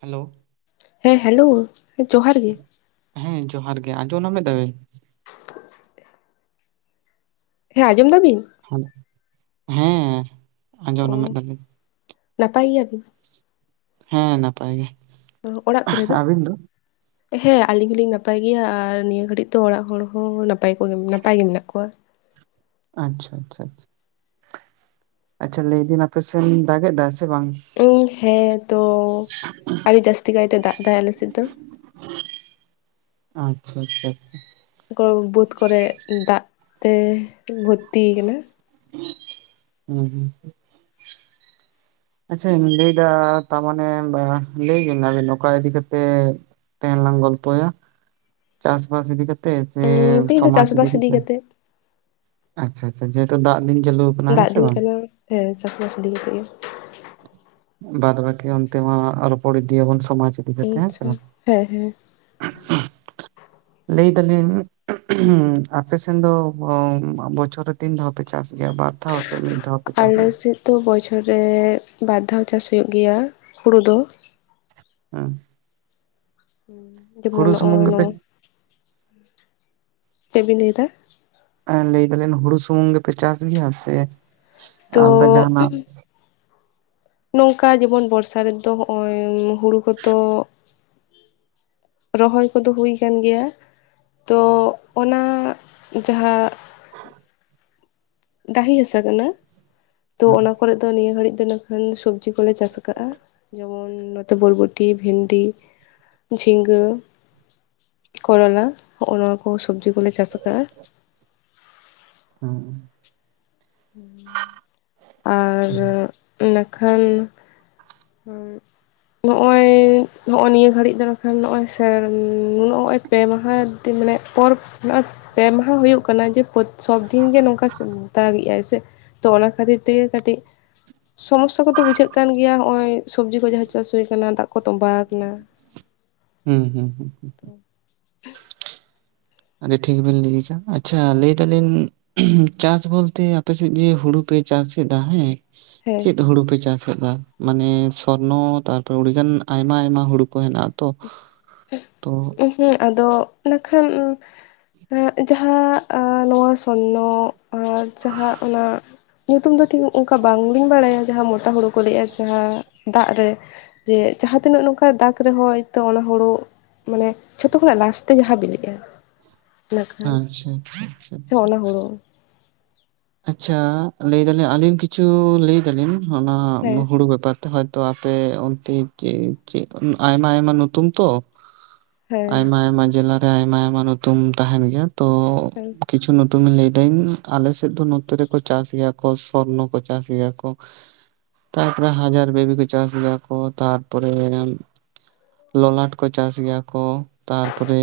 Hello ᱦᱮᱸ hello ᱡᱚᱦᱟᱨ ᱜᱮ ᱦᱮᱸ ᱡᱚᱦᱟᱨ ᱜᱮ ᱟᱸᱡᱚ ᱱᱟ ᱫᱟ ᱵᱤᱱ ᱦᱮᱸ ᱟᱸᱡᱚᱢ ᱫᱟ ᱵᱤᱱ ᱦᱳᱭ ᱠᱟᱱᱟ ᱦᱩᱸ ᱳ ᱱᱟᱯᱟᱭ ᱜᱤᱭᱟ ᱵᱤᱱ ᱦᱮᱸ ᱱᱟᱯᱟᱭ ᱜᱮ ᱚ ᱚᱲᱟᱜ ᱠᱚᱨᱮ ᱫᱚ ᱦᱮᱸ ᱟᱹᱞᱤᱧ ᱦᱚᱞᱤᱧ ᱱᱟᱯᱟᱭ ᱜᱮᱭᱟ ᱟᱨ ᱱᱤᱭᱟᱹ ᱜᱷᱟᱹᱲᱤᱡ ᱛᱚ ᱚᱲᱟᱜ ᱦᱚᱲ ᱦᱚᱸ ᱱᱟᱯᱟᱭ ᱠᱚᱜᱮ ᱱᱟᱯᱟᱭ ᱜᱮ ᱢᱮᱱᱟᱜ ᱠᱚᱣᱟ ᱟᱪᱪᱷᱟ ᱟᱪᱷᱟ ᱟᱪᱷᱟ ᱟᱪᱪᱷᱟ ᱞᱟᱹᱭ ᱵᱤᱱ ᱟᱯᱮᱥᱮᱱ ᱫᱟᱜ ᱮ ᱫᱟ ᱥᱮ ᱵᱟᱝ ᱤᱧ ᱦᱮᱸ ᱛᱚ ᱟᱹᱰᱤ ᱡᱟᱹᱥᱛᱤ ᱠᱟᱭᱛᱮ ᱫᱟᱜ ᱫᱟᱭ ᱟᱞᱮᱥᱮᱫ ᱫᱚ ᱟᱪᱪᱷᱟ ᱟᱪᱪᱷᱟ ᱟᱪᱪᱷᱟ ᱠᱚ ᱵᱟᱹᱫᱽ ᱠᱚᱨᱮ ᱫᱟᱜ ᱛᱮ ᱵᱷᱚᱨᱛᱤ ᱠᱟᱱᱟ ᱦᱩᱸ ᱦᱩᱸ ᱟᱪᱪᱷᱟᱧ ᱞᱟᱹᱭᱫᱟ ᱛᱟᱢᱟᱱᱮ ᱞᱟᱹᱭ ᱵᱮᱱ ᱟᱹᱵᱮᱱ ᱚᱠᱟ ᱤᱫᱤ ᱠᱟᱛᱮᱫ ᱛᱮᱦᱮᱱ ᱞᱟᱝ ᱜᱚᱞᱯᱚᱭᱟ ᱪᱟᱥ ᱵᱟᱥ ᱤᱫᱤ ᱠᱟᱛ ᱛᱮ ᱥᱮ ᱩᱸ ᱛᱮᱦᱮᱧ ᱫᱚ ᱥᱚᱢᱟᱡ ᱤᱫᱤ ᱪᱟᱥᱵᱟᱥ ᱠᱟᱛᱮ ᱠᱟᱛᱮᱜ ᱟᱪᱪᱷᱟ ᱟᱪᱪᱷᱟ ᱡᱮᱦᱮᱛᱩ ᱫᱟᱜ ᱫᱤᱱ ᱪᱟᱞᱩ ᱫᱟᱜ ᱫᱤᱱ ᱠᱟᱱᱟ ᱦᱮᱸ ᱪᱟᱥ ᱵᱟᱥ ᱤᱫᱤ ᱠᱟᱛᱮᱜ ᱜᱮ ᱵᱟᱫ ᱵᱟᱹᱠᱤ ᱚᱱᱛᱮ ᱢᱟ ᱟ ᱨᱚᱯᱚᱲ ᱤᱫᱤᱭᱟᱵᱚᱱ ᱥᱚᱢᱟᱡᱽ ᱤᱫᱤ ᱠᱟᱛᱮᱜ ᱦᱮᱸ ᱟᱪᱪᱷᱟ ᱥᱮ ᱵᱟᱝ [inaudible] ᱦᱮᱸ ᱦᱮᱸ ᱞᱟᱹᱭ ᱫᱟᱞᱤᱧ ᱟᱯᱮᱥᱮᱱ ᱫᱚ ᱵᱚᱪᱷᱚᱨ ᱛᱤᱱ ᱫᱷᱟᱣ ᱯᱮ ᱪᱟᱥ ᱜᱮᱭᱟ ᱵᱟᱨ ᱫᱷᱟᱣ ᱥᱮ ᱢᱤᱫ ᱫᱷᱟᱣ ᱯᱮ ᱪᱟᱥ ᱜᱮᱭᱟ ᱛᱚ ᱵᱚᱪᱷᱚᱨ ᱨᱮ ᱵᱟᱨ ᱫᱷᱟᱣ ᱪᱟᱥ ᱦᱩᱭᱩᱜ ᱜᱮᱭᱟ ᱦᱩᱲᱩ ᱫᱚ [inaudible] ᱡᱮᱢᱚᱱ ᱦᱩᱲᱩ ᱥᱩᱢᱩᱝ ᱱᱚᱜᱼᱚᱭ ᱜᱮᱯᱮ ᱱᱚᱣᱟ᱾ ᱪᱮᱫ ᱵᱤᱱ ᱞᱟᱹᱭᱮᱫᱟ ᱮᱸ ᱞᱟᱹᱭ ᱫᱟᱞᱮᱧ ᱦᱩᱲᱩ ᱥᱩᱢᱩᱝ ᱜᱮᱯᱮ ᱪᱟᱥ ᱜᱮᱭᱟ ᱥᱮ ᱛᱚ ᱟᱞᱫᱟ ᱡᱟᱦᱟᱸ ᱱᱟᱜ ᱱᱚᱝᱠᱟ ᱡᱮᱢᱚᱱ ᱵᱚᱨᱥᱟ ᱨᱮᱫᱚ ᱦᱚᱸᱜᱼᱚᱭ ᱦᱩᱲᱩ ᱠᱚᱛᱚ ᱨᱚᱦᱚᱭ ᱠᱚᱫᱚ ᱦᱩᱭ ᱠᱟᱱ ᱜᱮᱭᱟ ᱛᱚ ᱚᱱᱟ ᱡᱟᱦᱟ ᱰᱟᱹᱦᱤ ᱦᱟᱥᱟ ᱠᱟᱱᱟ ᱛᱚ ᱦᱮᱸ ᱚᱱᱟ ᱠᱚᱨᱮ ᱛᱚ ᱱᱤᱭᱟᱹ ᱜᱷᱟᱹᱲᱤᱡ ᱫᱚ ᱤᱱᱟᱹ ᱠᱷᱟᱱ ᱥᱚᱵᱽᱡᱤ ᱠᱚᱞᱮ ᱪᱟᱥ ᱠᱟᱜᱼᱟ ᱡᱮᱢᱚᱱ ᱱᱚᱛᱮ ᱵᱚᱞᱵᱚᱴᱤ ᱵᱷᱤᱱᱰᱤ ᱡᱷᱤᱸᱜᱟᱹ ᱠᱚᱨᱚᱞᱟ ᱦᱚᱜᱼᱚᱭ ᱱᱚᱣᱟ ᱠᱚ ᱥᱚᱵᱡᱤ ᱠᱚᱞᱮ ᱪᱟᱥ ᱟᱠᱟᱜᱼᱟ [inaudible] ᱟᱨ ᱤᱱᱟ ᱠᱷᱟᱱ ᱱᱚᱜᱼᱚᱭ ᱱᱚᱜᱼᱦᱳᱭ ᱱᱤᱭᱟᱹ ᱜᱷᱟᱹᱲᱤᱡ ᱫᱟᱨᱮ ᱠᱷᱟᱱ ᱱᱚᱜᱼᱚᱭ ᱥᱮ ᱱᱩᱱᱟᱹᱜ ᱯᱮ ᱢᱟᱦᱟ ᱫᱤ ᱢᱟᱱᱮ ᱯᱚᱨᱚᱵᱽ ᱯᱮ ᱢᱟᱦᱟ ᱦᱩᱭᱩᱜ ᱠᱟᱱᱟ ᱡᱮ ᱥᱚᱵ ᱫᱤᱱ ᱜᱮ ᱱᱚᱝᱠᱟ ᱫᱟᱜ ᱮᱜᱟᱭ ᱥᱮ ᱛᱚ ᱚᱱᱟ ᱠᱷᱟᱹᱛᱤᱨ ᱛᱤᱜᱤ ᱠᱟᱹᱴᱤᱡ ᱥᱚᱢᱚᱥᱟ ᱠᱚᱫᱚ ᱵᱩᱡᱷᱟᱹᱜ ᱠᱟᱱ ᱜᱮᱭᱟ ᱦᱚᱜ ᱼᱚᱭ ᱥᱚᱵᱡᱤᱽ ᱠᱚ ᱡᱟᱦᱟᱸ ᱪᱟᱥ ᱦᱩᱭᱠᱟᱱᱟ ᱫᱟᱜ ᱠᱚ ᱛᱚᱸᱵᱟ ᱟᱠᱟᱱᱟ ᱦᱩᱸ ᱦᱩᱸ ᱦᱩᱸ ᱦᱩᱸ ᱦᱩᱸ ᱟᱹᱰᱤ ᱴᱷᱤᱠ ᱵᱤᱱ ᱞᱟᱹᱭ ᱠᱟᱜ ᱟᱪᱪᱷᱟ ᱞᱟᱹᱭ ᱫᱟᱹᱞᱤᱧ ᱪᱟᱥ ᱵᱳᱞᱛᱮ ᱟᱯᱮ ᱥᱮᱫ ᱜᱮ ᱦᱩᱲᱩ ᱯᱮ ᱪᱟᱥ ᱮᱫᱟ ᱦᱮᱸ ᱦᱮᱸ ᱪᱮᱫ ᱦᱩᱲᱩ ᱯᱮ ᱪᱟᱥ ᱠᱟᱫᱟ ᱢᱟᱱᱮ ᱥᱚᱨᱱᱚ ᱛᱟᱨᱯᱚᱨ ᱩᱲᱤᱜᱟᱱ ᱟᱭᱢᱟ ᱟᱭᱢᱟ ᱦᱩᱲᱩ ᱠᱚ ᱦᱮᱱᱟᱜᱼᱟ ᱛᱚ ᱛᱚ ᱩᱦᱩᱸ ᱟᱫᱚ ᱤᱱᱟ ᱠᱷᱟᱱ ᱮᱸ ᱡᱟᱦᱟᱸ ᱟ ᱱᱚᱣᱟ ᱛᱚ ᱱᱚᱜ ᱟᱨ ᱡᱟᱦᱟᱸ ᱚᱱᱟ ᱧᱩᱛᱩᱢ ᱫᱚ ᱴᱷᱤᱠ ᱚᱝᱠᱟ ᱵᱟᱝᱞᱤᱧ ᱵᱟᱲᱟᱭᱟ ᱡᱟᱦᱟᱸ ᱢᱚᱴᱟ ᱦᱩᱲᱩ ᱠᱚ ᱞᱟᱹᱭᱮᱼᱟ ᱡᱟᱦᱟᱸ ᱫᱟᱜ ᱨᱮ ᱡᱮ ᱡᱟᱦᱟᱸ ᱛᱤᱱᱟᱹᱜ ᱱᱚᱝᱠᱟᱭ ᱫᱟᱜ ᱨᱮ ᱦᱚᱸᱭᱛᱚ ᱚᱱᱟ ᱦᱳᱲᱳ ᱢᱟᱱᱮ ᱡᱷᱚᱛᱚ ᱠᱷᱚᱱᱟᱜ ᱞᱟᱥᱛᱮ ᱡᱟᱦᱟᱸ ᱵᱤᱞᱤᱜᱼᱟ ᱤᱱᱟᱹᱠᱷᱟᱱ ᱟᱪᱪᱷᱟ ᱟᱪᱪᱷᱟ ᱥᱮ ᱚᱱᱟ ᱦᱩᱲᱩ ᱟᱪᱪᱷᱟ ᱞᱮᱹᱭᱫᱟᱞᱤᱧ ᱟᱹᱞᱤᱧ ᱠᱤᱪᱷᱩ ᱞᱮᱹᱭᱫᱟᱞᱤᱧ ᱚᱱᱟ ᱦᱮᱸ ᱦᱩᱲᱩ ᱵᱮᱯᱟᱨ ᱛᱚ ᱦᱚᱭᱛᱚ ᱟᱯᱮ ᱚᱱᱛᱮ ᱪᱮᱜ ᱪᱮᱜ ᱟᱭᱢᱟ ᱟᱭᱢᱟ ᱱᱩᱛᱩᱢ ᱛᱚ ᱦᱮᱸ ᱟᱭᱢᱟ ᱟᱭᱢᱟ ᱡᱮᱞᱟᱨᱮ ᱟᱭᱢᱟ ᱟᱭᱢᱟ ᱱᱩᱛᱩᱢ ᱛᱟᱦᱮᱱ ᱜᱮᱭᱟ ᱛᱚ ᱦᱮᱸ ᱠᱤᱪᱷᱩ ᱱᱩᱛᱩᱢ ᱤᱧ ᱞᱟᱹᱭ ᱫᱟᱹᱧ ᱟᱞᱮᱥᱮ ᱦᱮᱛᱚ ᱱᱚᱛᱮ ᱨᱮᱠᱚ ᱪᱟᱥ ᱜᱮᱭᱟ ᱠᱚ ᱥᱚᱨᱱᱚ ᱠᱚ ᱪᱟᱥ ᱜᱮᱭᱟ ᱠᱚ ᱛᱟᱨᱯᱚᱨᱮ ᱦᱟᱡᱟᱨ ᱵᱮᱵᱤ ᱠᱚ ᱪᱟᱥ ᱜᱮᱭᱟ ᱠᱚ ᱛᱟᱨᱯᱚᱨᱮ ᱞᱚᱞᱟᱴ ᱠᱚ ᱪᱟᱥ ᱜᱮᱭᱟ ᱠᱚ ᱛᱟᱨᱯᱚᱨᱮ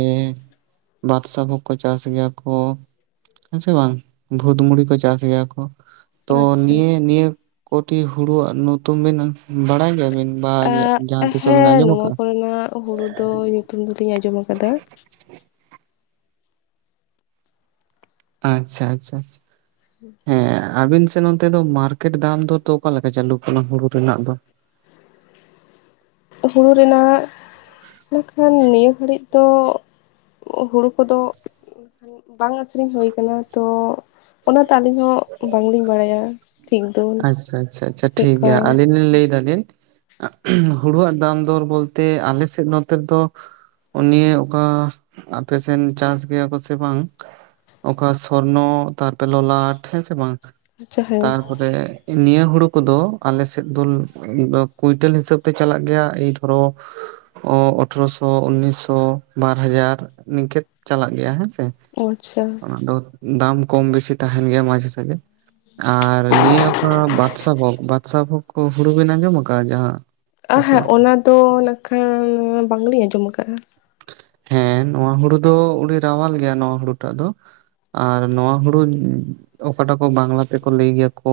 ᱵᱟᱫᱥᱟᱵᱷᱳᱠ ᱠᱚ ᱪᱟᱥ ᱜᱮᱭᱟ ᱠᱚ ᱦᱮᱸ ᱥᱮ ᱵᱟᱝ ᱵᱷᱩᱛᱢᱩᱲᱤ ᱠᱚ ᱪᱟᱥ ᱜᱮᱭᱟ ᱠᱚ ᱛᱚ ᱟᱪᱪᱷᱟ ᱱᱤᱭᱟᱹ ᱱᱤᱭᱟᱹ ᱠᱳᱴᱤ ᱦᱩᱲᱩᱣᱟᱜ ᱱᱩᱛᱩᱢ ᱵᱤᱱ ᱵᱟᱲᱟᱭ ᱜᱮᱭᱟᱵᱤᱱ ᱵᱟ ᱡᱟᱦᱟᱸ ᱟᱜ ᱛᱤᱥᱚᱜ ᱵᱤᱱ ᱦᱮᱸ ᱟᱸᱡᱚᱢ ᱱᱚᱣᱟ ᱟᱠᱟᱜᱼᱟ? ᱠᱚᱨᱮᱱᱟᱜ ᱦᱩᱲᱩ ᱫᱚ ᱧᱩᱛᱩᱢ ᱫᱩᱞᱤᱧ ᱟᱸᱡᱚᱢ ᱠᱟᱫᱟ ᱟᱪᱪᱷᱟ ᱟᱪᱪᱷᱟᱪᱷᱟ ᱦᱩᱸ ᱦᱮᱸ ᱟᱵᱤᱱ ᱥᱮᱫ ᱚᱱᱛᱮ ᱫᱚ ᱢᱟᱨᱠᱮᱴ ᱫᱟᱢ ᱫᱚ ᱛᱚ ᱚᱠᱟ ᱞᱮᱠᱟ ᱪᱟᱹᱞᱩᱜ ᱠᱟᱱᱟ ᱦᱩᱲᱩ ᱨᱮᱱᱟᱜ ᱫᱚ ᱦᱩᱲᱩ ᱨᱮᱱᱟᱜ ᱢᱮᱱᱠᱷᱟᱱ ᱱᱤᱭᱟᱹ ᱜᱷᱟᱹᱲᱤ ᱛᱚ ᱦᱩᱲᱩ ᱠᱚᱫᱚ ᱵᱟᱝ ᱟᱹᱠᱷᱨᱤᱧ ᱦᱩᱭ ᱠᱟᱱᱟ ᱛᱚ ᱚᱱᱟᱛᱮ ᱟᱹᱞᱤᱧ ᱦᱚᱸ ᱵᱟᱝᱞᱤᱧ ᱵᱟᱲᱟᱭᱟ ᱴᱷᱤᱠ ᱫᱚ ᱟᱪᱪᱷᱟ ᱟᱪᱪᱷᱟ ᱟᱪᱷᱟ ᱪᱮᱫᱠᱟ ᱴᱷᱤᱠᱜᱮᱭᱟ ᱟᱹᱞᱤᱧ ᱞᱤᱧ ᱞᱮᱹᱭ ᱫᱟᱹᱞᱤᱱ ᱦᱩᱲᱳᱣᱟᱜ ᱫᱟᱢ ᱫᱚᱨ ᱵᱳᱞᱛᱮ ᱟᱞᱮ ᱥᱮᱫ ᱱᱚᱛᱮ ᱫᱚ ᱚᱱᱤᱭᱟᱹ ᱚᱠᱟ ᱟᱯᱮᱥᱱ ᱪᱟᱥ ᱜᱮᱭᱟ ᱠᱚ ᱥᱮ ᱵᱟᱝ ᱚᱠᱟ ᱥᱚᱨᱱᱚ ᱛᱟᱨᱯᱚᱨᱮ ᱞᱚᱞᱟᱴ ᱦᱮᱸ ᱥᱮ ᱵᱟᱝ ᱟᱪᱪᱷᱟ ᱦᱮᱸ [unintelligible] ᱨᱮ ᱱᱤᱭᱟᱹ ᱦᱩᱲᱩ ᱠᱚᱫᱚ ᱟᱞᱮᱥᱮᱫ ᱫᱚ ᱠᱩᱭᱴᱟᱹᱞ ᱦᱤᱥᱟᱹᱵ ᱛᱮ ᱪᱟᱞᱟᱜ ᱜᱮᱭᱟ ᱮᱭ ᱫᱷᱚᱨᱚ ᱦ [unintelligible] ᱚ ᱚᱴᱷᱨᱚ ᱥᱚ ᱩᱱᱤᱥ ᱥᱚ ᱵᱟᱨ ᱦᱟᱡᱟᱨ ᱱᱤᱝᱠᱮᱛ ᱪᱟᱞᱟᱜ ᱜᱮᱭᱟ ᱦᱮᱸᱥᱮ ᱚ ᱟᱪᱪᱷᱟ ᱚᱱᱟ ᱫᱚ ᱫᱟᱢ ᱠᱚᱢ ᱵᱤᱥᱤ ᱛᱟᱸᱦᱮᱱ ᱜᱮᱭᱟ ᱢᱟᱡᱷᱮ ᱥᱟᱡᱷᱮ ᱟᱨ ᱱᱤᱭᱟᱹ ᱚᱠᱟ ᱵᱟᱫᱥᱟ ᱵᱷᱳᱜᱽ ᱵᱟᱫᱥᱟ ᱵᱷᱳᱜᱽ ᱠᱚ ᱦᱩᱲᱩ ᱵᱤᱱ ᱟᱸᱡᱚᱢ ᱟᱠᱟᱫᱼᱟ ᱡᱟᱦᱟᱸ ᱟᱸ ᱦᱮᱸ ᱛᱤᱥᱚᱜ ᱚᱱᱟᱫᱚ ᱱᱟᱜᱠᱷᱟᱱ ᱵᱟᱝᱞᱤᱧ ᱟᱸᱡᱚᱢ ᱠᱟᱜᱼᱟ ᱦᱮᱸ ᱱᱚᱣᱟ ᱦᱩᱲᱩ ᱫᱚ ᱩᱹᱰᱤ ᱨᱟᱣᱟᱞ ᱜᱮᱭᱟ ᱱᱚᱣᱟ ᱦᱩᱲᱩ ᱴᱟᱜ ᱫᱚ ᱟᱨ ᱱᱚᱣᱟ ᱦᱩᱲᱩ ᱚᱠᱟᱴᱟᱜ ᱠᱚ ᱵᱟᱝᱞᱟ ᱛᱮᱠᱚ ᱞᱮᱹᱭ ᱜᱮᱭᱟ ᱠᱚ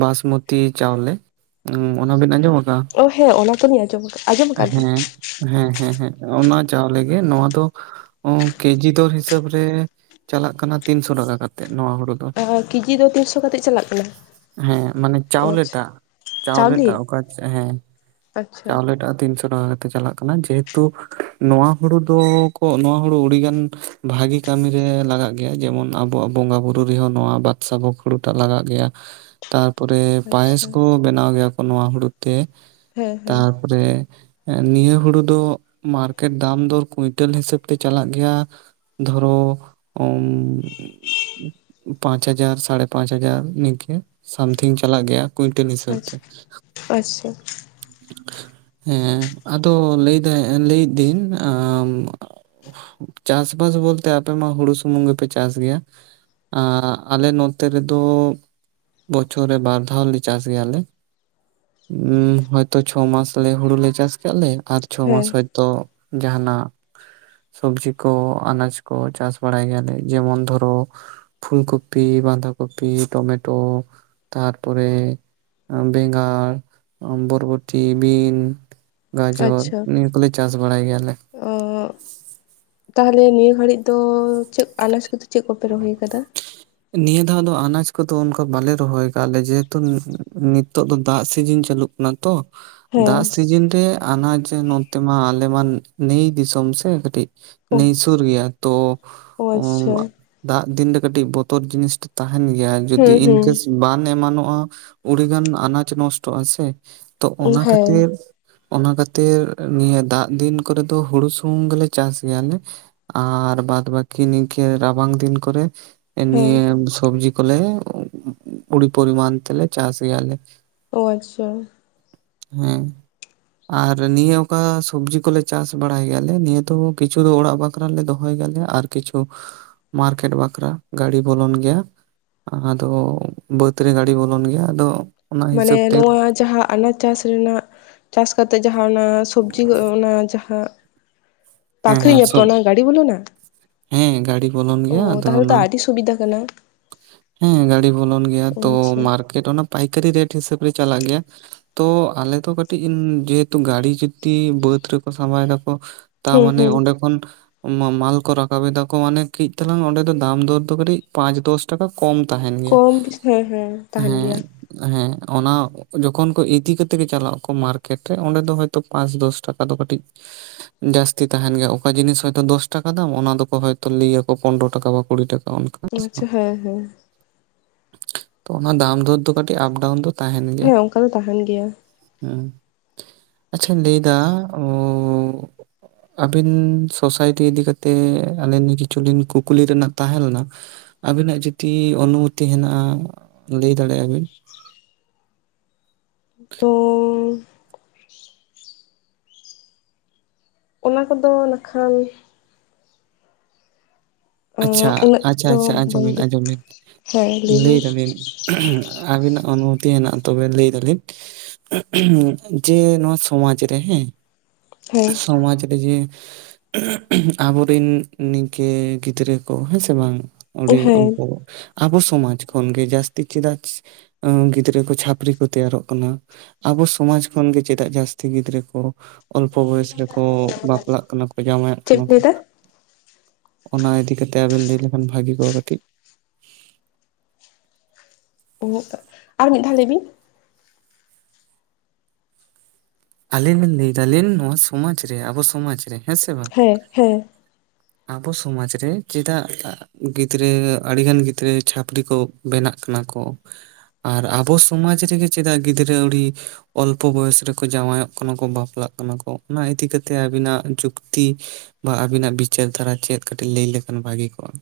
ᱵᱟᱥᱢᱚᱛᱤ ᱪᱟᱣᱞᱮ ᱚᱱᱟ ᱵᱤᱱ ᱟᱸᱡᱚᱢ ᱟᱠᱟᱜᱼᱟ ᱚ ᱦᱮᱸ ᱚᱱᱟ ᱛᱚ ᱞᱤᱧ ᱟᱸᱡᱚᱢ ᱠᱟᱜᱼᱟ ᱟᱸᱡᱚᱢ ᱠᱟᱜᱼᱟ ᱞᱤᱧ ᱦᱮᱸ ᱦᱮᱸ ᱦᱮᱸ ᱦᱮᱸ ᱚᱱᱟ ᱪᱟᱣᱞᱮ ᱜᱮ ᱱᱚᱣᱟ ᱫᱚ ᱚ ᱠᱮᱡᱤ ᱫᱚᱨ ᱦᱤᱥᱟᱹᱵ ᱨᱮ ᱪᱟᱞᱟᱜ ᱠᱟᱱᱟ ᱛᱤᱱᱥᱚ ᱴᱟᱠᱟ ᱠᱟᱛᱮᱫ ᱱᱚᱣᱟ ᱦᱳᱲᱳ ᱫᱚ ᱠᱮᱡᱤ ᱫᱚ ᱛᱤᱱᱥᱚ ᱠᱟᱛᱮᱫ ᱪᱟᱞᱟᱜ ᱠᱟᱱᱟ ᱦᱮᱸ ᱢᱟᱱᱮ ᱚ ᱪᱟᱣᱞᱮ ᱟᱪᱪᱷᱟ ᱴᱟᱜ ᱪᱟᱣᱞᱮ ᱴᱟᱜ ᱚᱠᱟ ᱦᱮᱸ ᱟᱪᱪᱷᱟ ᱪᱟᱣᱞᱮ ᱴᱟᱜ ᱛᱤᱱᱥᱚ ᱴᱟᱠᱟ ᱠᱟᱛᱮ ᱪᱟᱞᱟᱜ ᱠᱟᱱᱟ ᱡᱮᱦᱮᱛᱩ ᱱᱚᱣᱟ ᱦᱳᱲᱩ ᱫᱚᱠᱚ ᱱᱚᱣᱟ ᱦᱳᱲᱩ ᱩᱹᱲᱤᱜᱟᱱ ᱵᱷᱟᱜᱤ ᱠᱟᱹᱢᱤ ᱨᱮ ᱞᱟᱜᱟᱜ ᱜᱮᱭᱟ ᱡᱮᱢᱚᱱ ᱟᱵᱳᱣᱟᱜ ᱵᱚᱸᱜᱟ ᱵᱩᱨᱩ ᱨᱮᱦᱚᱸ ᱱᱚᱣᱟ ᱵᱟᱫᱥᱟᱵᱷᱳᱠ ᱦᱩᱲᱩᱴᱟᱜ ᱞᱟᱜᱟᱜ ᱜᱮᱭᱟ ᱛᱟᱨ ᱯᱚᱨᱮ ᱯᱟᱭᱮᱥ ᱟᱪᱪᱷᱟ ᱠᱚ ᱵᱮᱱᱟᱣ ᱜᱮᱭᱟ ᱠᱚ ᱱᱚᱣᱟ ᱦᱳᱲᱩ ᱛᱮ ᱦᱮᱸ ᱦᱮᱸ ᱨᱮ ᱱᱤᱭᱟᱹ ᱦᱩᱲᱩ ᱫᱚ ᱢᱟᱨ ᱠᱮᱴ ᱫᱟᱢ ᱫᱚ ᱠᱩᱭᱱᱴᱟᱞ ᱦᱤᱥᱟᱹᱵ ᱛᱮ ᱪᱟᱞᱟᱜ ᱜᱮᱭᱟ ᱫᱷᱚᱨᱚᱻ ᱩᱸ ᱯᱟᱸᱪ ᱦᱟᱡᱟᱨ ᱥᱟᱲᱮ ᱯᱟᱸᱪ ᱦᱟᱡᱟᱨ, ᱱᱤᱝᱠᱟᱹ᱾ ᱥᱟᱢᱛᱷᱤᱝ ᱪᱟᱞᱟᱜ ᱜᱮᱭᱟ ᱠᱩᱭᱤᱱᱴᱮᱞ ᱦᱤᱥᱟᱹᱵ ᱛᱮ᱾ ᱟᱪᱪᱷᱟ ᱟᱪᱪᱷᱟ ᱮᱸ, ᱟᱫᱚ ᱞᱟᱹᱭ ᱫᱟ, ᱞᱮᱭᱫᱟᱹᱱ ᱟᱻ ᱪᱟᱥᱵᱟᱥ ᱵᱚᱞᱛᱮ ᱟᱯᱮ ᱢᱟ ᱦᱩᱲᱩ ᱥᱩᱢᱩᱝ ᱜᱮᱯᱮ ᱪᱟᱥ ᱜᱮᱭᱟ ᱟ ᱟᱞᱮ ᱱᱚᱛᱮ ᱨᱮᱫᱚ ᱵᱚᱪᱷᱚᱨ ᱨᱮ ᱵᱟᱨ ᱫᱷᱟᱣ ᱞᱮ ᱪᱟᱥ ᱜᱮᱭᱟᱞᱮ᱾ ᱩᱸᱻ ᱦᱚᱭᱛᱳ ᱪᱷᱚ ᱢᱟᱥ ᱞᱮ ᱦᱩᱲᱩ ᱞᱮ ᱪᱟᱥ ᱠᱟᱜ ᱞᱮ ᱟᱨ ᱪᱷᱚ ᱦᱮᱸ ᱢᱟᱥ ᱛᱚ ᱡᱟᱦᱟᱱᱟᱜ ᱥᱚᱵᱡᱤ ᱠᱚ ᱟᱱᱟᱡ ᱠᱚ ᱪᱟᱥ ᱵᱟᱲᱟᱭ ᱜᱮᱭᱟᱞᱮ, ᱡᱮᱢᱚᱱ ᱫᱷᱚᱨᱚ ᱯᱷᱩᱞᱠᱚᱯᱤ, ᱵᱟᱸᱫᱷᱟ ᱠᱚᱯᱤ, ᱴᱚᱢᱮᱴᱳ ᱛᱟᱨᱯᱚᱨᱮ ᱵᱮᱸᱜᱟᱲ, ᱵᱚᱨᱵᱚᱴᱤ, ᱵᱤᱱ, ᱜᱟᱡᱚᱨ ᱟᱪᱪᱷᱟ ᱱᱤᱭᱟᱹ ᱠᱚᱞᱮ ᱵᱟᱭ ᱜᱮᱭᱟᱞᱮ᱾ ᱚ ᱸ ᱛᱟᱦᱚᱞᱮ ᱱᱤᱭᱟᱹ ᱜᱷᱟᱹᱲᱤᱜ ᱫᱚ ᱪᱮᱫ ᱟᱱᱟᱡ ᱠᱟᱛᱮ ᱪᱮᱫ ᱠᱚᱯᱮ ᱨᱚᱦᱚᱭ ᱟᱠᱟᱫᱟ? ᱱᱤᱭᱟᱹ ᱫᱷᱟᱣ ᱫᱚ ᱟᱱᱟᱡᱽ ᱠᱚᱫᱚ ᱚᱱᱠᱟ ᱵᱟᱞᱮ ᱨᱚᱦᱚᱭ ᱠᱟᱜᱼᱟ ᱞᱮ ᱾ ᱡᱮᱦᱮᱛᱩ ᱱᱤᱛᱚᱜ ᱫᱚ ᱫᱟᱜ ᱥᱤᱡᱤᱱ ᱪᱟᱹᱞᱩᱜ ᱠᱟᱱᱟ ᱛᱚ ᱦᱮᱸ ᱫᱟᱜ ᱥᱤᱡᱤᱱ ᱨᱮ ᱼᱼ ᱟᱱᱟᱡ ᱱᱚᱛᱮ ᱢᱟ ᱟᱞᱮ ᱢᱟ ᱱᱟᱹᱭ ᱫᱤᱥᱚᱢ ᱥᱮ ᱠᱟᱹᱴᱤᱡ ᱚ ᱱᱟᱹᱭ ᱥᱩᱨ ᱜᱮᱭᱟ ᱛᱚ ᱚ ᱟᱪᱪᱷᱟ ᱼᱼ ᱫᱟᱜ ᱫᱤᱱ ᱨᱮ ᱠᱟᱹᱴᱤᱡ ᱵᱚᱛᱚᱨ ᱡᱤᱱᱤᱥ ᱴᱟᱜ ᱛᱟᱦᱮᱱ ᱜᱮᱭᱟ, ᱡᱩᱫᱤ ᱦᱩᱸ ᱦᱩᱸ ᱤᱱᱠᱮᱥ ᱵᱟᱱ ᱮᱢᱟᱱᱚᱜᱼᱟ ᱩᱹᱰᱤᱜᱟᱱ ᱟᱱᱟᱡ ᱱᱚᱥᱴᱚᱜᱼᱟ ᱥᱮ, ᱛᱚ ᱚᱱᱟ ᱦᱮᱸ ᱠᱷᱟᱹᱛᱤᱨ ᱼᱼ ᱚᱱᱟ ᱠᱷᱟᱹᱛᱤᱨ, ᱱᱤᱭᱟᱹ ᱫᱟᱜ ᱫᱤᱱ ᱠᱚᱨᱮ ᱫᱚ ᱦᱩᱲᱩ ᱥᱩᱢᱩᱝ ᱜᱮᱞᱮ ᱪᱟᱥ ᱜᱮᱭᱟᱞᱮ ᱾ ᱟᱨ ᱵᱟᱫ ᱵᱟᱠᱤ ᱱᱤᱠᱟᱹ ᱨᱟᱵᱟᱝ ᱫᱤᱱ ᱠᱚᱨᱮ ᱦᱮᱸ ᱱᱤᱭᱟᱹ ᱥᱚᱵᱡᱤ ᱠᱚᱞᱮ ᱩᱰᱤ ᱯᱚᱨᱤᱢᱟᱱ ᱛᱮᱞᱮ ᱪᱟᱥ ᱜᱮᱭᱟᱞᱮ᱾ ᱚ ᱟᱪᱪᱷᱟ᱾ ᱦᱮᱸ ᱾ ᱟᱨ ᱱᱤᱭᱟᱹ ᱚᱠᱟ ᱥᱚᱵᱡᱤ ᱠᱚᱞᱮ ᱪᱟᱥ ᱵᱟᱲᱟᱭ ᱜᱮᱭᱟᱞᱮ ᱱᱤᱭᱟᱹ ᱫᱚ ᱠᱤᱪᱷᱩ ᱫᱚ ᱚᱲᱟᱜ ᱵᱟ ᱼᱠᱷᱨᱟ ᱞᱮ ᱫᱚᱦᱚᱭ ᱜᱮᱭᱟᱞᱮ, ᱟᱨ ᱠᱤᱪᱷᱩ ᱢᱟᱨᱠᱮᱴ ᱵᱟᱠᱷᱨᱟ ᱜᱟᱹᱰᱤ ᱵᱚᱞᱚᱱ ᱜᱮᱭᱟ ᱾ ᱟᱫᱚ ᱵᱟᱹᱛ ᱨᱮ ᱜᱟᱹᱰᱤ ᱵᱚᱞᱚᱱ ᱜᱮᱭᱟ ᱟᱫᱚ ᱚᱱᱟ ᱢᱟᱱᱮ ᱦᱤᱥᱟᱹᱵ ᱛᱮ ᱱᱚᱣᱟ ᱡᱟᱦᱟᱸ ᱟᱱᱟᱡ ᱪᱟᱥ ᱨᱮᱱᱟᱜ ᱪᱟᱥ ᱠᱟᱛᱮᱜ ᱡᱟᱦᱟᱸ ᱚᱱᱟ ᱥᱚᱵᱡᱤ ᱠᱚ ᱚᱱᱟ ᱡᱟᱦᱟᱸ ᱦᱮᱸ ᱦᱮᱸ ᱯᱟᱠᱷᱨᱤᱧ ᱟᱯᱮ ᱥᱚᱵ ᱚᱱᱟ ᱜᱟᱹᱰᱤ ᱵᱚᱞᱚᱱᱟ? ᱦᱮᱸ, ᱜᱟᱰᱤ ᱵᱚᱞᱚᱱ ᱜᱮᱭᱟ ᱚ ᱟᱫᱚ ᱛᱟᱦᱚᱞᱮ ᱛᱚ ᱚᱱᱟ ᱟᱹᱰᱤ ᱥᱩᱵᱤᱫᱷᱟ ᱠᱟᱱᱟ ᱦᱮᱸ ᱜᱟᱹᱰᱤ ᱵᱚᱞᱚᱱ ᱜᱮᱭᱟ ᱚ ᱛᱚ ᱟᱪᱪᱷᱟ ᱢᱟᱨᱠᱮᱴ ᱾ ᱚᱱᱟ ᱯᱟᱭᱠᱟᱨᱤ ᱨᱮᱹᱴ ᱦᱤᱥᱟᱹᱵ ᱨᱮ ᱪᱟᱞᱟᱜ ᱜᱮᱭᱟ᱾ ᱛᱚᱻ ᱟᱞᱮ ᱫᱚ ᱠᱟᱹᱴᱤᱡ ᱡᱮᱦᱮᱛᱩ ᱜᱟᱹᱲᱤ ᱡᱩᱫᱤ ᱵᱟᱹᱛ ᱨᱮᱠᱚ ᱥᱟᱢᱵᱟᱭ ᱫᱟᱠᱚ ᱛᱟ ᱦᱩᱸ ᱢᱟᱱᱮ ᱦᱩᱸ ᱚᱸᱰᱮ ᱠᱷᱚᱱ ᱼᱼ ᱢᱟᱞ ᱠᱚ ᱨᱟᱠᱟᱵ ᱮᱫᱟ ᱠᱚ ᱢᱟᱱᱮ ᱠᱟᱹᱡ ᱛᱟᱞᱟᱝ ᱚᱸᱰᱮ ᱫᱚ ᱫᱟᱢ ᱫᱚᱨ ᱫᱚ ᱠᱟᱹᱴᱤᱡ ᱯᱟᱸᱪ ᱫᱚᱥ ᱴᱟᱠᱟ ᱠᱚᱢ ᱛᱟᱦᱮᱱ ᱜᱮᱭᱟ, ᱠᱚᱢ ᱦᱮᱸ ᱦᱮᱸ ᱛᱟᱦᱮᱱ ᱜᱮᱭᱟ ᱦᱮᱸ ᱦᱮᱸ ᱚᱱᱟᱼᱼ ᱡᱚᱠᱷᱚᱱ ᱠᱚ ᱤᱫᱤ ᱠᱟᱛᱮ ᱜᱮ ᱪᱟᱞᱟᱜ ᱟᱠᱚ ᱢᱟᱨᱠᱮᱴ ᱨᱮ, ᱚᱸᱰᱮ ᱫᱚ ᱦᱚᱭᱛᱚ ᱯᱟᱸᱪ ᱫᱚᱥ ᱴᱟᱠᱟ ᱫᱚ ᱠᱟᱹᱴᱤᱡ ᱡᱟᱹᱥᱛᱤ ᱛᱟᱦᱮᱱ ᱜᱮᱭᱟ ᱚᱠᱟ ᱡᱤᱱᱤᱥ ᱦᱚᱭᱛᱚ ᱫᱚᱥ ᱴᱟᱠᱟ ᱫᱟᱢ ᱚᱱᱟ ᱫᱚᱠᱚ ᱦᱚᱭᱛᱚ ᱞᱟᱹᱭ ᱟᱠᱚ ᱯᱚᱱᱨᱚ ᱴᱟᱠᱟ ᱵᱟ ᱠᱩᱲᱤ ᱴᱟᱠᱟ ᱚᱱᱠᱟ᱾ ᱦᱮᱸ ᱥᱮ ᱟᱪᱪᱷᱟ, ᱵᱟᱝ? ᱦᱮᱸ ᱦᱮᱸ᱾ ᱛᱚ ᱚᱱᱟ ᱫᱟᱢ ᱫᱚᱨ ᱫᱚ ᱠᱟᱹᱴᱤᱡ ᱟᱯ ᱰᱟᱣᱩᱱ ᱫᱚ ᱛᱟᱦᱮᱱ ᱜᱮᱭᱟ ᱦᱮᱸ ᱚᱱᱠᱟ ᱫᱚ ᱛᱟᱦᱮᱱ ᱜᱮᱭᱟ ᱦᱩᱸ᱾ ᱟᱪᱪᱷᱟᱧ ᱞᱟᱹᱭᱮᱫᱟ ᱚᱻ ᱟᱹᱵᱤᱱᱻ ᱥᱳᱥᱟᱭᱴᱤ ᱤᱫᱤ ᱠᱟᱛᱮᱻ ᱟᱹᱞᱤᱧ ᱠᱤᱪᱷᱩ ᱞᱤᱱ ᱠᱩᱠᱞᱤ ᱨᱮᱱᱟᱜ ᱛᱟᱦᱮᱸ ᱞᱮᱱᱟ᱾ ᱟᱹᱵᱤᱱᱟᱜ ᱡᱩᱴᱤ ᱚᱱᱩᱢᱚᱛᱤ ᱦᱮᱱᱟᱜᱼᱟ ᱞᱟᱹᱭ ᱫᱟᱲᱮᱜ ᱟᱵᱤᱱ ᱾ [inaudible] ᱛᱚᱻ ᱚᱱᱟ ᱠᱚᱫᱚ ᱱᱟᱠᱷᱟᱱᱼᱼ ᱟᱪᱪᱷᱟ ᱩᱱᱟᱹᱜ ᱟᱪᱪᱷᱟ ᱫᱚ ᱟᱪᱪᱷᱟ ᱟᱸᱡᱚᱢ ᱵᱤᱱ ᱵᱟᱝᱜᱮ ᱟᱸᱡᱚᱢ ᱵᱤᱱ ᱦᱮᱸ ᱞᱟᱹᱭ ᱞᱮᱹᱭ ᱵᱤᱱ ᱫᱟᱞᱤᱱ ᱟᱹᱵᱤᱱᱟᱜ ᱚᱱᱩᱢᱚᱛᱤ ᱦᱮᱱᱟᱜᱼᱟ ᱛᱚᱵᱮ ᱞᱟᱹᱭ ᱫᱟᱞᱤᱧ᱾ [unintelligible] ᱡᱮ ᱱᱚᱣᱟ ᱥᱚᱢᱟᱡ ᱨᱮ ᱦᱮᱸᱼᱼ ᱦᱮᱸ ᱥᱚᱢᱟᱡᱽ ᱨᱮ ᱡᱮᱼᱼ [unintelligible] ᱟᱵᱚ ᱨᱤᱱ ᱱᱤᱝᱠᱟᱹ ᱜᱤᱫᱽᱨᱟᱹ ᱠᱚ ᱦᱮᱸ ᱥᱮ ᱵᱟᱝᱼᱼ ᱟᱹᱰᱤ ᱦᱮᱸ ᱚᱞᱯᱚᱼᱼ ᱟᱵᱚ ᱥᱚᱢᱟᱡᱽ ᱠᱷᱚᱱ ᱜᱮ ᱡᱟᱹᱥᱛᱤ ᱪᱮᱫᱟᱜ ᱜᱤᱫᱽᱨᱟᱹ ᱠᱚ ᱪᱷᱟᱹᱯᱨᱤ ᱠᱚ ᱛᱮᱭᱟᱨᱚᱜ ᱠᱟᱱᱟ? ᱟᱵᱚ ᱥᱚᱢᱟᱡᱽ ᱠᱷᱚᱱ ᱜᱮ ᱪᱮᱫᱟᱜ ᱜᱤᱫᱽᱨᱟᱹ ᱠᱚ ᱼᱼ ᱚᱞᱯᱚ ᱵᱚᱭᱮᱥ ᱨᱮᱠᱚ ᱵᱟᱯᱞᱟᱜ ᱠᱟᱱᱟ ᱠᱚ ᱡᱟᱶᱟᱭᱟᱜ ᱪᱮᱫ ᱠᱟᱱᱟ ᱠᱚ? ᱞᱟᱹᱭ ᱫᱟ ᱚᱱᱟ ᱤᱫᱤ ᱠᱟᱛᱮ ᱟᱵᱮᱱ ᱞᱟᱹᱭ ᱞᱮᱠᱷᱟᱱ ᱵᱷᱟᱜᱤ ᱠᱚᱜᱼᱟ ᱠᱟᱹᱴᱤᱡ ᱾ ᱚᱱᱮ ᱛᱚ ᱟᱨ ᱢᱤᱫ ᱫᱷᱟᱣ ᱞᱟᱹᱭ ᱵᱤᱱ ᱾ ᱟᱹᱞᱤᱧ ᱞᱤᱧ ᱞᱟᱹᱭ ᱫᱟᱞᱤᱧ ᱱᱚᱣᱟ ᱥᱚᱢᱟᱡᱽ ᱨᱮ ᱟᱵᱚ ᱥᱚᱢᱟᱡᱽ ᱨᱮ ᱦᱮᱸ ᱥᱮ ᱵᱟᱝ ᱦᱮᱸ ᱦᱮᱸ ᱼᱼ ᱟᱵᱚ ᱥᱚᱢᱟᱡᱽ ᱨᱮ ᱪᱮᱫᱟᱜ ᱼᱼ ᱜᱤᱫᱽᱨᱟᱹ ᱟᱹᱰᱤᱜᱟᱱ ᱜᱤᱫᱽᱨᱟᱹ ᱪᱷᱟᱹᱯᱨᱤ ᱠᱚ ᱵᱮᱱᱟᱜ ᱠᱟᱱᱟ ᱠᱚ? ᱟᱨ ᱟᱵᱚ ᱥᱚᱢᱟᱡᱽ ᱨᱮᱜᱮ ᱪᱮᱫᱟᱜ ᱜᱤᱫᱽᱨᱟᱹ ᱟᱹᱰᱤ ᱚᱞᱯᱚ ᱵᱚᱭᱚᱥ ᱨᱮᱠᱚ ᱼᱼ ᱡᱟᱶᱟᱭᱚᱜ ᱠᱟᱱᱟ ᱠᱚ ᱵᱟᱯᱞᱟᱜ ᱠᱟᱱᱟ ᱠᱚ ᱚᱱᱟ ᱤᱫᱤ ᱠᱟᱛᱮ ᱟᱵᱤᱱᱟᱜ ᱡᱩᱠᱛᱤ ᱼᱼ ᱵᱟ ᱟᱵᱤᱱᱟᱜ ᱵᱤᱪᱟᱹᱨ ᱫᱷᱟᱨᱟ ᱪᱮᱫ ᱠᱟᱹᱴᱤᱡ ᱞᱟᱹᱭ ᱞᱮᱠᱷᱟᱱ ᱵᱷᱟᱹᱜᱤ ᱠᱚᱜᱼᱟ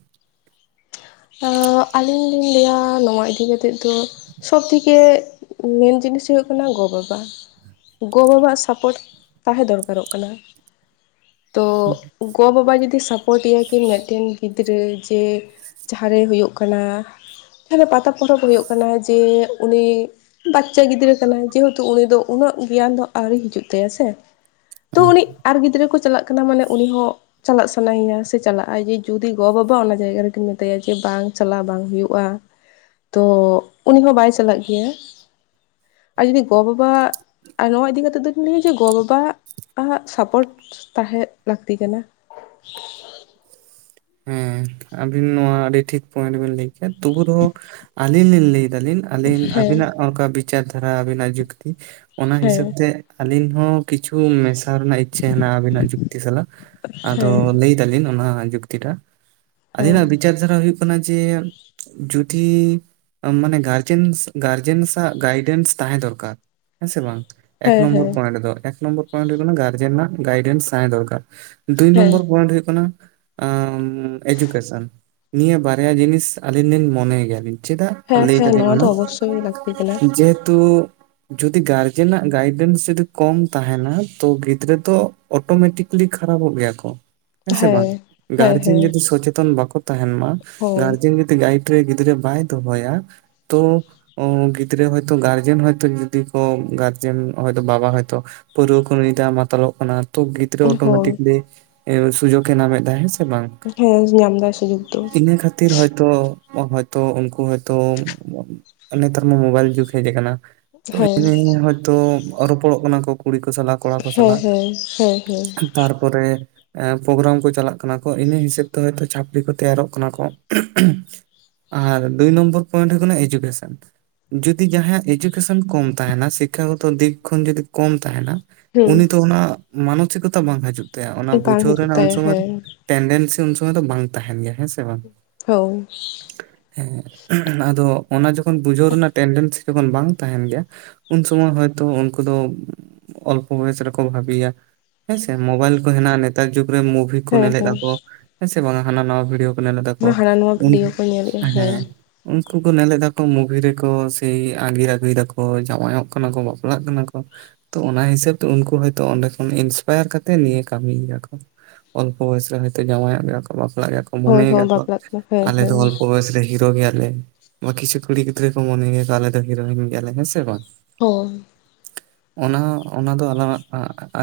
ᱟᱹᱞᱤᱧ ᱞᱤᱧ ᱞᱟᱹᱭᱟ ᱱᱚᱶᱟ ᱤᱫᱤ ᱠᱟᱛᱮᱫ ᱫᱚ ᱥᱚᱵ ᱛᱷᱮᱠᱮ ᱢᱮᱱ ᱡᱤᱱᱤᱥ ᱦᱚᱭᱚᱜ ᱠᱟᱱᱟ ᱜᱚ-ᱵᱟᱵᱟ ᱜᱚ-ᱵᱟᱵᱟᱣᱟᱜ ᱥᱟᱯᱚᱴ ᱛᱟᱦᱮᱸ ᱫᱚᱨᱠᱟᱨᱚᱜ ᱠᱟᱱᱟ ᱛᱚ ᱜᱚᱼᱵᱟᱵᱟ ᱡᱩᱫᱤ ᱥᱟᱯᱳᱨᱴ ᱮᱭᱟ ᱠᱤᱱ ᱢᱤᱫᱴᱮᱱ ᱜᱤᱫᱽᱨᱟᱹ ᱡᱮ ᱡᱟᱦᱟᱸ ᱨᱮ ᱦᱩᱭᱩᱜ ᱠᱟᱱᱟ ᱡᱟᱦᱟᱸᱨᱮ ᱯᱟᱛᱟ ᱯᱚᱨᱚᱵᱽ ᱦᱩᱭᱩᱜ ᱠᱟᱱᱟ ᱡᱮ ᱩᱱᱤ ᱵᱟᱪᱪᱟ ᱜᱤᱫᱽᱨᱟᱹ ᱠᱟᱱᱟᱭ ᱡᱮᱦᱮᱛᱩ ᱩᱱᱤ ᱫᱚ ᱩᱱᱟᱹᱜ ᱜᱮᱭᱟᱱ ᱫᱚ ᱟᱹᱣᱨᱤ ᱦᱤᱡᱩᱜ ᱛᱟᱭᱟ ᱥᱮ ᱛᱚ ᱦᱮᱸ ᱩᱱᱤ ᱟᱨ ᱜᱤᱫᱽᱨᱟᱹ ᱠᱚ ᱪᱟᱞᱟᱜ ᱠᱟᱱᱟ ᱢᱟᱱᱮ ᱩᱱᱤ ᱦᱚᱸ ᱪᱟᱞᱟᱜ ᱥᱟᱱᱟᱭᱮᱭᱟ ᱥᱮ ᱪᱟᱞᱟᱜᱼᱟᱭ ᱡᱮ ᱡᱩᱫᱤ ᱜᱚ-ᱵᱟᱵᱟ ᱚᱱᱟ ᱡᱟᱭᱜᱟ ᱨᱮᱠᱤᱱ ᱢᱮ..... ᱛᱟᱭᱟ ᱡᱮ ᱵᱟᱝ ᱪᱟᱞᱟᱜ ᱵᱟᱝ ᱦᱩᱭᱩᱜᱼᱟ ᱛᱚ ᱩᱱᱤ ᱦᱚᱸ ᱵᱟᱭ ᱪᱟᱞᱟᱜ ᱜᱮᱭᱟ ᱟᱨ ᱡᱩᱫᱤ ᱜᱚ-ᱵᱟᱵᱟ ᱟᱨ ᱱᱚᱣᱟ ᱤᱫᱤ ᱠᱟᱛᱮᱜ ᱫᱚᱧ ᱞᱟᱹᱭᱟ ᱡᱮ ᱜᱚ-ᱵᱟᱵᱟ ᱟᱜ ᱥᱟᱯᱚᱨᱴ ᱛᱟᱦᱮᱸᱫ ᱞᱟᱹᱠᱛᱤ ᱠᱟᱱᱟ ᱦᱮᱸ ᱟᱵᱤᱱ ᱱᱚᱶᱟ ᱟᱹᱰᱤ ᱴᱷᱤᱠ ᱯᱚᱤᱱᱴ ᱵᱤᱱ ᱞᱟᱹᱭ ᱠᱮᱜ-ᱟ ᱛᱚᱵᱩ ᱨᱚᱦᱚᱸ ᱟᱹᱞᱤᱧ ᱞᱤᱧ ᱞᱟᱹᱭᱫᱟ ᱞᱤᱧ ᱟᱹᱞᱤᱧ ᱦᱮᱸ ᱟᱹᱵᱤᱱᱟᱜ ᱚᱱᱠᱟ ᱵᱤᱪᱟᱨ ᱫᱷᱟᱨᱟ ᱟᱹᱵᱤᱱᱟᱜ ᱡᱩᱠᱛᱤ ᱚᱱᱟ ᱦᱮᱸ ᱦᱤᱥᱟᱹᱵ ᱛᱮ ᱟᱹᱞᱤᱧ ᱦᱚᱸ ᱠᱤᱪᱷᱩ ᱢᱮᱥᱟ ᱨᱮᱱᱟᱜ ᱤᱪᱪᱟᱹ ᱦᱮᱱᱟᱜᱼᱟ ᱟᱵᱤᱱᱟᱜ ᱡᱩᱠᱛᱤ ᱥᱟᱞᱟᱜ ᱟᱫᱚ ᱦᱮᱸ ᱞᱟᱹᱭ ᱫᱟᱜ ᱞᱤᱱ ᱚᱱᱟ ᱡᱩᱠᱛᱤ ᱴᱟᱜ ᱦᱮᱸ ᱟᱹᱞᱤᱧᱱᱟᱜ ᱵᱤᱪᱟ. ᱨ ᱵᱤᱪᱟ. ᱨ ᱦᱩᱭᱩᱜ ᱠᱟᱱᱟ ᱡᱮ ᱡᱩᱫᱤ ᱢᱟᱱᱮ ᱜᱟᱨᱡᱮᱱ ᱥ.. ᱜᱟᱨᱡᱮᱱᱥ ᱟᱜ ᱜᱟᱭᱰᱮᱱᱥ ᱛᱟᱦᱮᱸ ᱫᱚᱨᱠᱟᱨ ᱦᱮᱸ ᱥᱮ ᱵᱟᱝ ᱮᱠ ᱦᱮᱸ ᱱᱚᱢᱵᱚᱨ ᱦᱮᱸ ᱯᱚᱤᱱᱴ ᱫᱚ‌ ᱮᱠ ᱱᱚᱢᱵᱚᱨ ᱯᱚᱤᱱᱴ ᱫᱚ ᱦᱩᱭᱩᱜ ᱠᱟᱱᱟ ᱜᱟᱨᱡᱮᱱ ᱟᱜ ᱜᱟᱭᱰᱮᱱᱥ ᱛᱟᱦᱮᱱ ᱫᱚᱨᱠᱟᱨ ᱫᱩᱭ ᱦᱮᱸ ᱱᱚᱢᱵᱚᱨ ᱯᱚᱤᱱᱴ ᱦᱩᱭᱩᱜ ᱠᱟᱱᱟ ᱟᱸᱻ ᱮᱡᱩᱠᱮᱥᱚᱱ ᱱᱤᱭᱟᱹ ᱵᱟᱨᱭᱟ ᱡᱤᱱᱤᱥ ᱟᱹᱞᱤᱧ ᱞᱤᱧ ᱢᱚᱱᱮ ᱜᱮᱭᱟᱞᱤᱧ ᱪᱮᱫᱟᱜ ᱦᱮᱸ ᱞᱟᱹᱭ ᱦᱮᱸ ᱮᱫᱟᱞᱤᱧ ᱱᱚᱣᱟ ᱢᱟᱱᱮ ᱫᱚ ᱚᱵᱚᱥᱥᱳᱭ ᱞᱟᱹᱠᱛᱤ ᱠᱟᱱᱟ ᱡᱮᱦᱮᱛᱩ ᱡᱩᱫᱤ ᱜᱟᱨᱡᱮᱱᱟᱜ ᱜᱟᱭᱰᱮᱱᱥ ᱡᱩᱫᱤ ᱠᱚᱢ ᱛᱟᱦᱮᱱᱟ ᱛᱚ ᱜᱤᱫᱽᱨᱟᱹ ᱫᱚ ᱚᱴᱚᱢᱮᱴᱤᱠᱞᱤ ᱠᱷᱟᱨᱟᱵᱚᱜ ᱜᱮᱭᱟ ᱠᱚ ᱦᱮᱸ ᱥᱮ ᱵᱟᱝ ᱦᱮᱸ ᱜᱟᱨᱡᱮᱱ ᱦᱮᱸ ᱡᱩᱫᱤ ᱥᱚᱪᱮᱛ ᱟᱱ ᱵᱟᱠᱚ ᱛᱟᱦᱮᱱ ᱢᱟ ᱦᱳᱭ ᱜᱟᱨᱡᱮᱱ ᱡᱩᱫᱤ ᱜᱟᱭᱤᱰ ᱨᱮ ᱜᱤᱫᱽᱨᱟᱹ ᱵᱟᱭ ᱫᱚᱦᱚᱭᱟ ᱛᱚ ᱚ ᱜᱤᱫᱽᱨᱟᱹ ᱦᱚᱭᱛᱚ ᱜᱟᱨᱡᱮᱱ ᱦᱚᱭᱛᱚ ᱡᱩᱫᱤ ᱠᱚ ᱜᱟᱨᱡᱮᱱ ᱦᱚᱭᱛᱚ ᱵᱟᱵᱟ ᱦᱚᱭᱛᱚ ᱯᱟᱹᱨᱣᱟᱹ ᱠᱚ ᱧᱩᱭᱫᱟ ᱢᱟᱛᱟᱞᱚᱜ ᱠᱟᱱᱟ ᱛᱚ ᱜᱤᱫᱽᱨᱟᱹ ᱦᱳᱭ ᱚᱴᱚᱢᱮᱴᱤᱠᱞᱤ ᱮᱸᱻ ᱥᱩᱡᱚᱜ ᱮ ᱧᱟᱢᱮ ᱮᱫᱟ ᱦᱮᱸ ᱥᱮ ᱦᱮ ᱵᱟᱝ ᱦᱮᱸ ᱧᱟᱢ ᱫᱟᱭ ᱥᱩᱡᱳᱜᱽ ᱫᱚ ᱤᱱᱟᱹ ᱠᱷᱟᱹ...... ᱛᱤᱨ ᱦᱚᱭᱛᱚ, ᱦᱚᱭᱛᱚ ᱩᱱᱠᱩ ᱦᱚᱭᱛᱚ ᱱᱮᱛᱟᱨ ᱢᱟ ᱢᱩᱵᱟᱭᱤᱞ ᱡᱩᱜ ᱦᱮᱡ ᱟᱠᱟᱱᱟ ᱛᱚ ᱦᱮᱸ [unintelligible] ᱦᱚᱭᱛᱳ ᱨᱚᱯᱚᱲᱚᱜ ᱠᱟᱱᱟ ᱠᱚ ᱠᱩᱲᱤ ᱠᱚ ᱥᱟᱞᱟᱜ ᱠᱚᱲᱟ ᱠᱚ ᱦᱮᱸ ᱥᱟᱞᱟᱜ ᱦᱮᱸ ᱦᱮᱸ ᱛᱟᱨᱯᱚᱨᱮ ᱯᱨᱚᱜᱨᱟᱢ ᱠᱚ ᱪᱟᱞᱟᱜ ᱠᱟᱱᱟ ᱠᱚ ᱤᱱᱟᱹ ᱦᱤᱥᱟᱹᱵ ᱛᱮ ᱦᱚᱭᱛᱚ ᱪᱷᱟᱹᱯᱲᱤ ᱠᱚ ᱛᱮᱭᱟᱨᱚᱜ ᱠᱟᱱᱟ ᱠᱳ ᱟᱨ ᱫᱩᱭ ᱱᱚᱢᱵᱚᱨ ᱯᱚᱤᱱᱴ ᱦᱩᱭᱩᱜ ᱠᱟᱱᱟ ᱮᱡᱩᱠᱮᱥᱚᱱ ᱡᱩᱫᱤ ᱡᱟᱦᱟᱸᱭᱟᱜ ᱮᱡᱩᱠᱮᱥᱚᱱ ᱠᱚᱢ ᱛᱟᱦᱮᱱᱟ ᱥᱤᱠᱷᱟ. ᱜᱚᱛᱚ ᱫᱤᱠ ᱠᱷᱚᱱ ᱡᱩᱫᱤ ᱠᱚᱢ ᱛᱟᱦᱮᱱᱟ ᱦᱮᱸ ᱩᱱᱤ ᱫᱚ ᱚᱱᱟ ᱢᱟᱱᱚᱥᱤᱠᱚᱛᱟ ᱵᱟᱝ ᱦᱤᱡᱩᱜ ᱛᱟᱭᱟ ᱚᱱᱟ ᱦᱩᱸ ᱵᱟᱝ ᱵᱩᱡᱷᱟᱹᱣ ᱦᱤᱡᱩᱜ ᱨᱮᱱᱟᱜ ᱩᱱ ᱛᱟᱭᱟ ᱥᱚᱢᱚᱭ ᱦᱮᱸ ᱴᱮᱱᱰᱮᱱᱥᱤ ᱩᱱ ᱥᱚᱢᱚᱭ ᱫᱚ ᱵᱟᱝ ᱛᱟᱦᱮᱱ ᱜᱮᱭᱟ ᱦᱮᱸ ᱥᱮ ᱵᱟᱝ ᱦᱚᱩ.... ᱦᱮᱸ [unintelligible] ᱟᱫᱚ ᱚᱱᱟ ᱡᱚᱠᱷᱚᱱ ᱵᱩᱡᱷᱟᱹᱣ ᱨᱮᱱᱟᱜ ᱴᱮᱱᱰᱮᱱᱥᱤ ᱡᱚᱠᱷᱚᱱ ᱵᱟᱝ ᱛᱟᱦᱮᱱ ᱜᱮᱭᱟ ᱩᱱ ᱥᱚᱢᱚᱭ ᱦᱚᱭᱛᱳ ᱩᱱᱠᱩ ᱫᱚ ᱚᱞᱯᱚ ᱵᱚᱭᱮᱥ ᱨᱮᱠᱚ ᱵᱷᱟᱹᱵᱤᱭᱟ ᱦᱮᱸᱥᱮ ᱢᱩᱵᱟᱭᱤᱞ ᱠᱚ ᱦᱮᱱᱟᱜᱼᱟ ᱱᱮᱛᱟᱨ ᱡᱩᱜᱽ ᱨᱮ ᱢᱩᱵᱷᱤ ᱠᱚ ᱦᱮᱸ ᱱᱮᱞ ᱮᱜ-ᱟ ᱦᱮᱸ ᱠᱚ ᱦᱮᱸ ᱥᱮ ᱵᱟᱝ ᱦᱟᱱᱟ ᱱᱷᱟᱣᱟ ᱵᱷᱤᱰᱭᱚ ᱠᱚ ᱱᱮᱞ ᱮᱫᱟ ᱠᱚ ᱦᱟᱱᱟ ᱱᱟᱣᱟ ᱩᱱ ᱵᱷᱤᱰᱭᱳ ᱠᱚ ᱧᱮᱞᱮᱫᱼᱟ ᱦᱮᱸ ᱩᱱᱠᱩ ᱠᱚ ᱱᱮᱞ ᱮᱫᱟ ᱠᱚ ᱢᱩᱵᱷᱤ ᱨᱮ ᱠᱚ ᱥᱮ ᱟᱸᱜᱤᱨ ᱟᱹᱜᱩᱭ ᱮᱫᱟ ᱠᱚ ᱡᱟᱶᱟᱭᱚᱜ ᱠᱟᱱᱟ ᱠᱚ ᱵᱟᱯᱞᱟᱜ ᱠᱟᱱᱟ ᱠᱚ ᱛᱚ ᱚᱱᱟ ᱦᱤᱥᱟᱹᱵᱽ ᱛᱮ ᱩᱱᱠᱩ ᱦᱚᱭᱛᱚ ᱚᱸᱰᱮ ᱠᱷᱚᱱ ᱤᱱᱥᱯᱟᱭᱟᱨ ᱠᱟᱛᱮ ᱱᱤᱭᱟᱹ ᱠᱟᱹᱢᱤ ᱮᱫᱟ ᱠᱚ ᱚᱞᱯᱚ ᱵᱚᱭᱚᱥ ᱨᱮ ᱦᱚᱭᱛᱚ ᱡᱟᱶᱟᱭᱚᱜ ᱜᱮᱭᱟ ᱠᱚ ᱵᱟᱯᱞᱟᱜ ᱜᱮᱭᱟ ᱠᱚ ᱦᱳᱭ ᱢᱚᱱᱮ ᱦᱳᱭ ᱟᱠᱟᱜ ᱠᱚ ᱵᱟᱯᱞᱟᱜ ᱠᱟᱱᱟ ᱦᱮᱸ ᱟᱞᱮ ᱫᱚ ᱦᱮᱸ ᱚᱞᱯᱚ ᱵᱚᱭᱚᱥ ᱨᱮ ᱦᱤᱨᱚ ᱜᱮᱭᱟ ᱞᱮ ᱵᱟ ᱠᱤᱪᱷᱩ ᱠᱩᱲᱤ ᱜᱤᱫᱽᱨᱟ. ᱠᱚ ᱢᱚᱱᱮ ᱜᱮᱭᱟ ᱠᱚ ᱟᱞᱮ ᱫᱚ ᱦᱤᱨᱚᱭᱤᱱ ᱜᱤᱭᱟ ᱞᱮ ᱦᱮᱸ ᱥᱮ ᱵᱟᱝ ᱦᱚᱭ ᱚᱱᱟ ᱚᱱᱟ ᱫᱚ ᱟᱞᱟᱝ ᱟᱜ [unintelligible]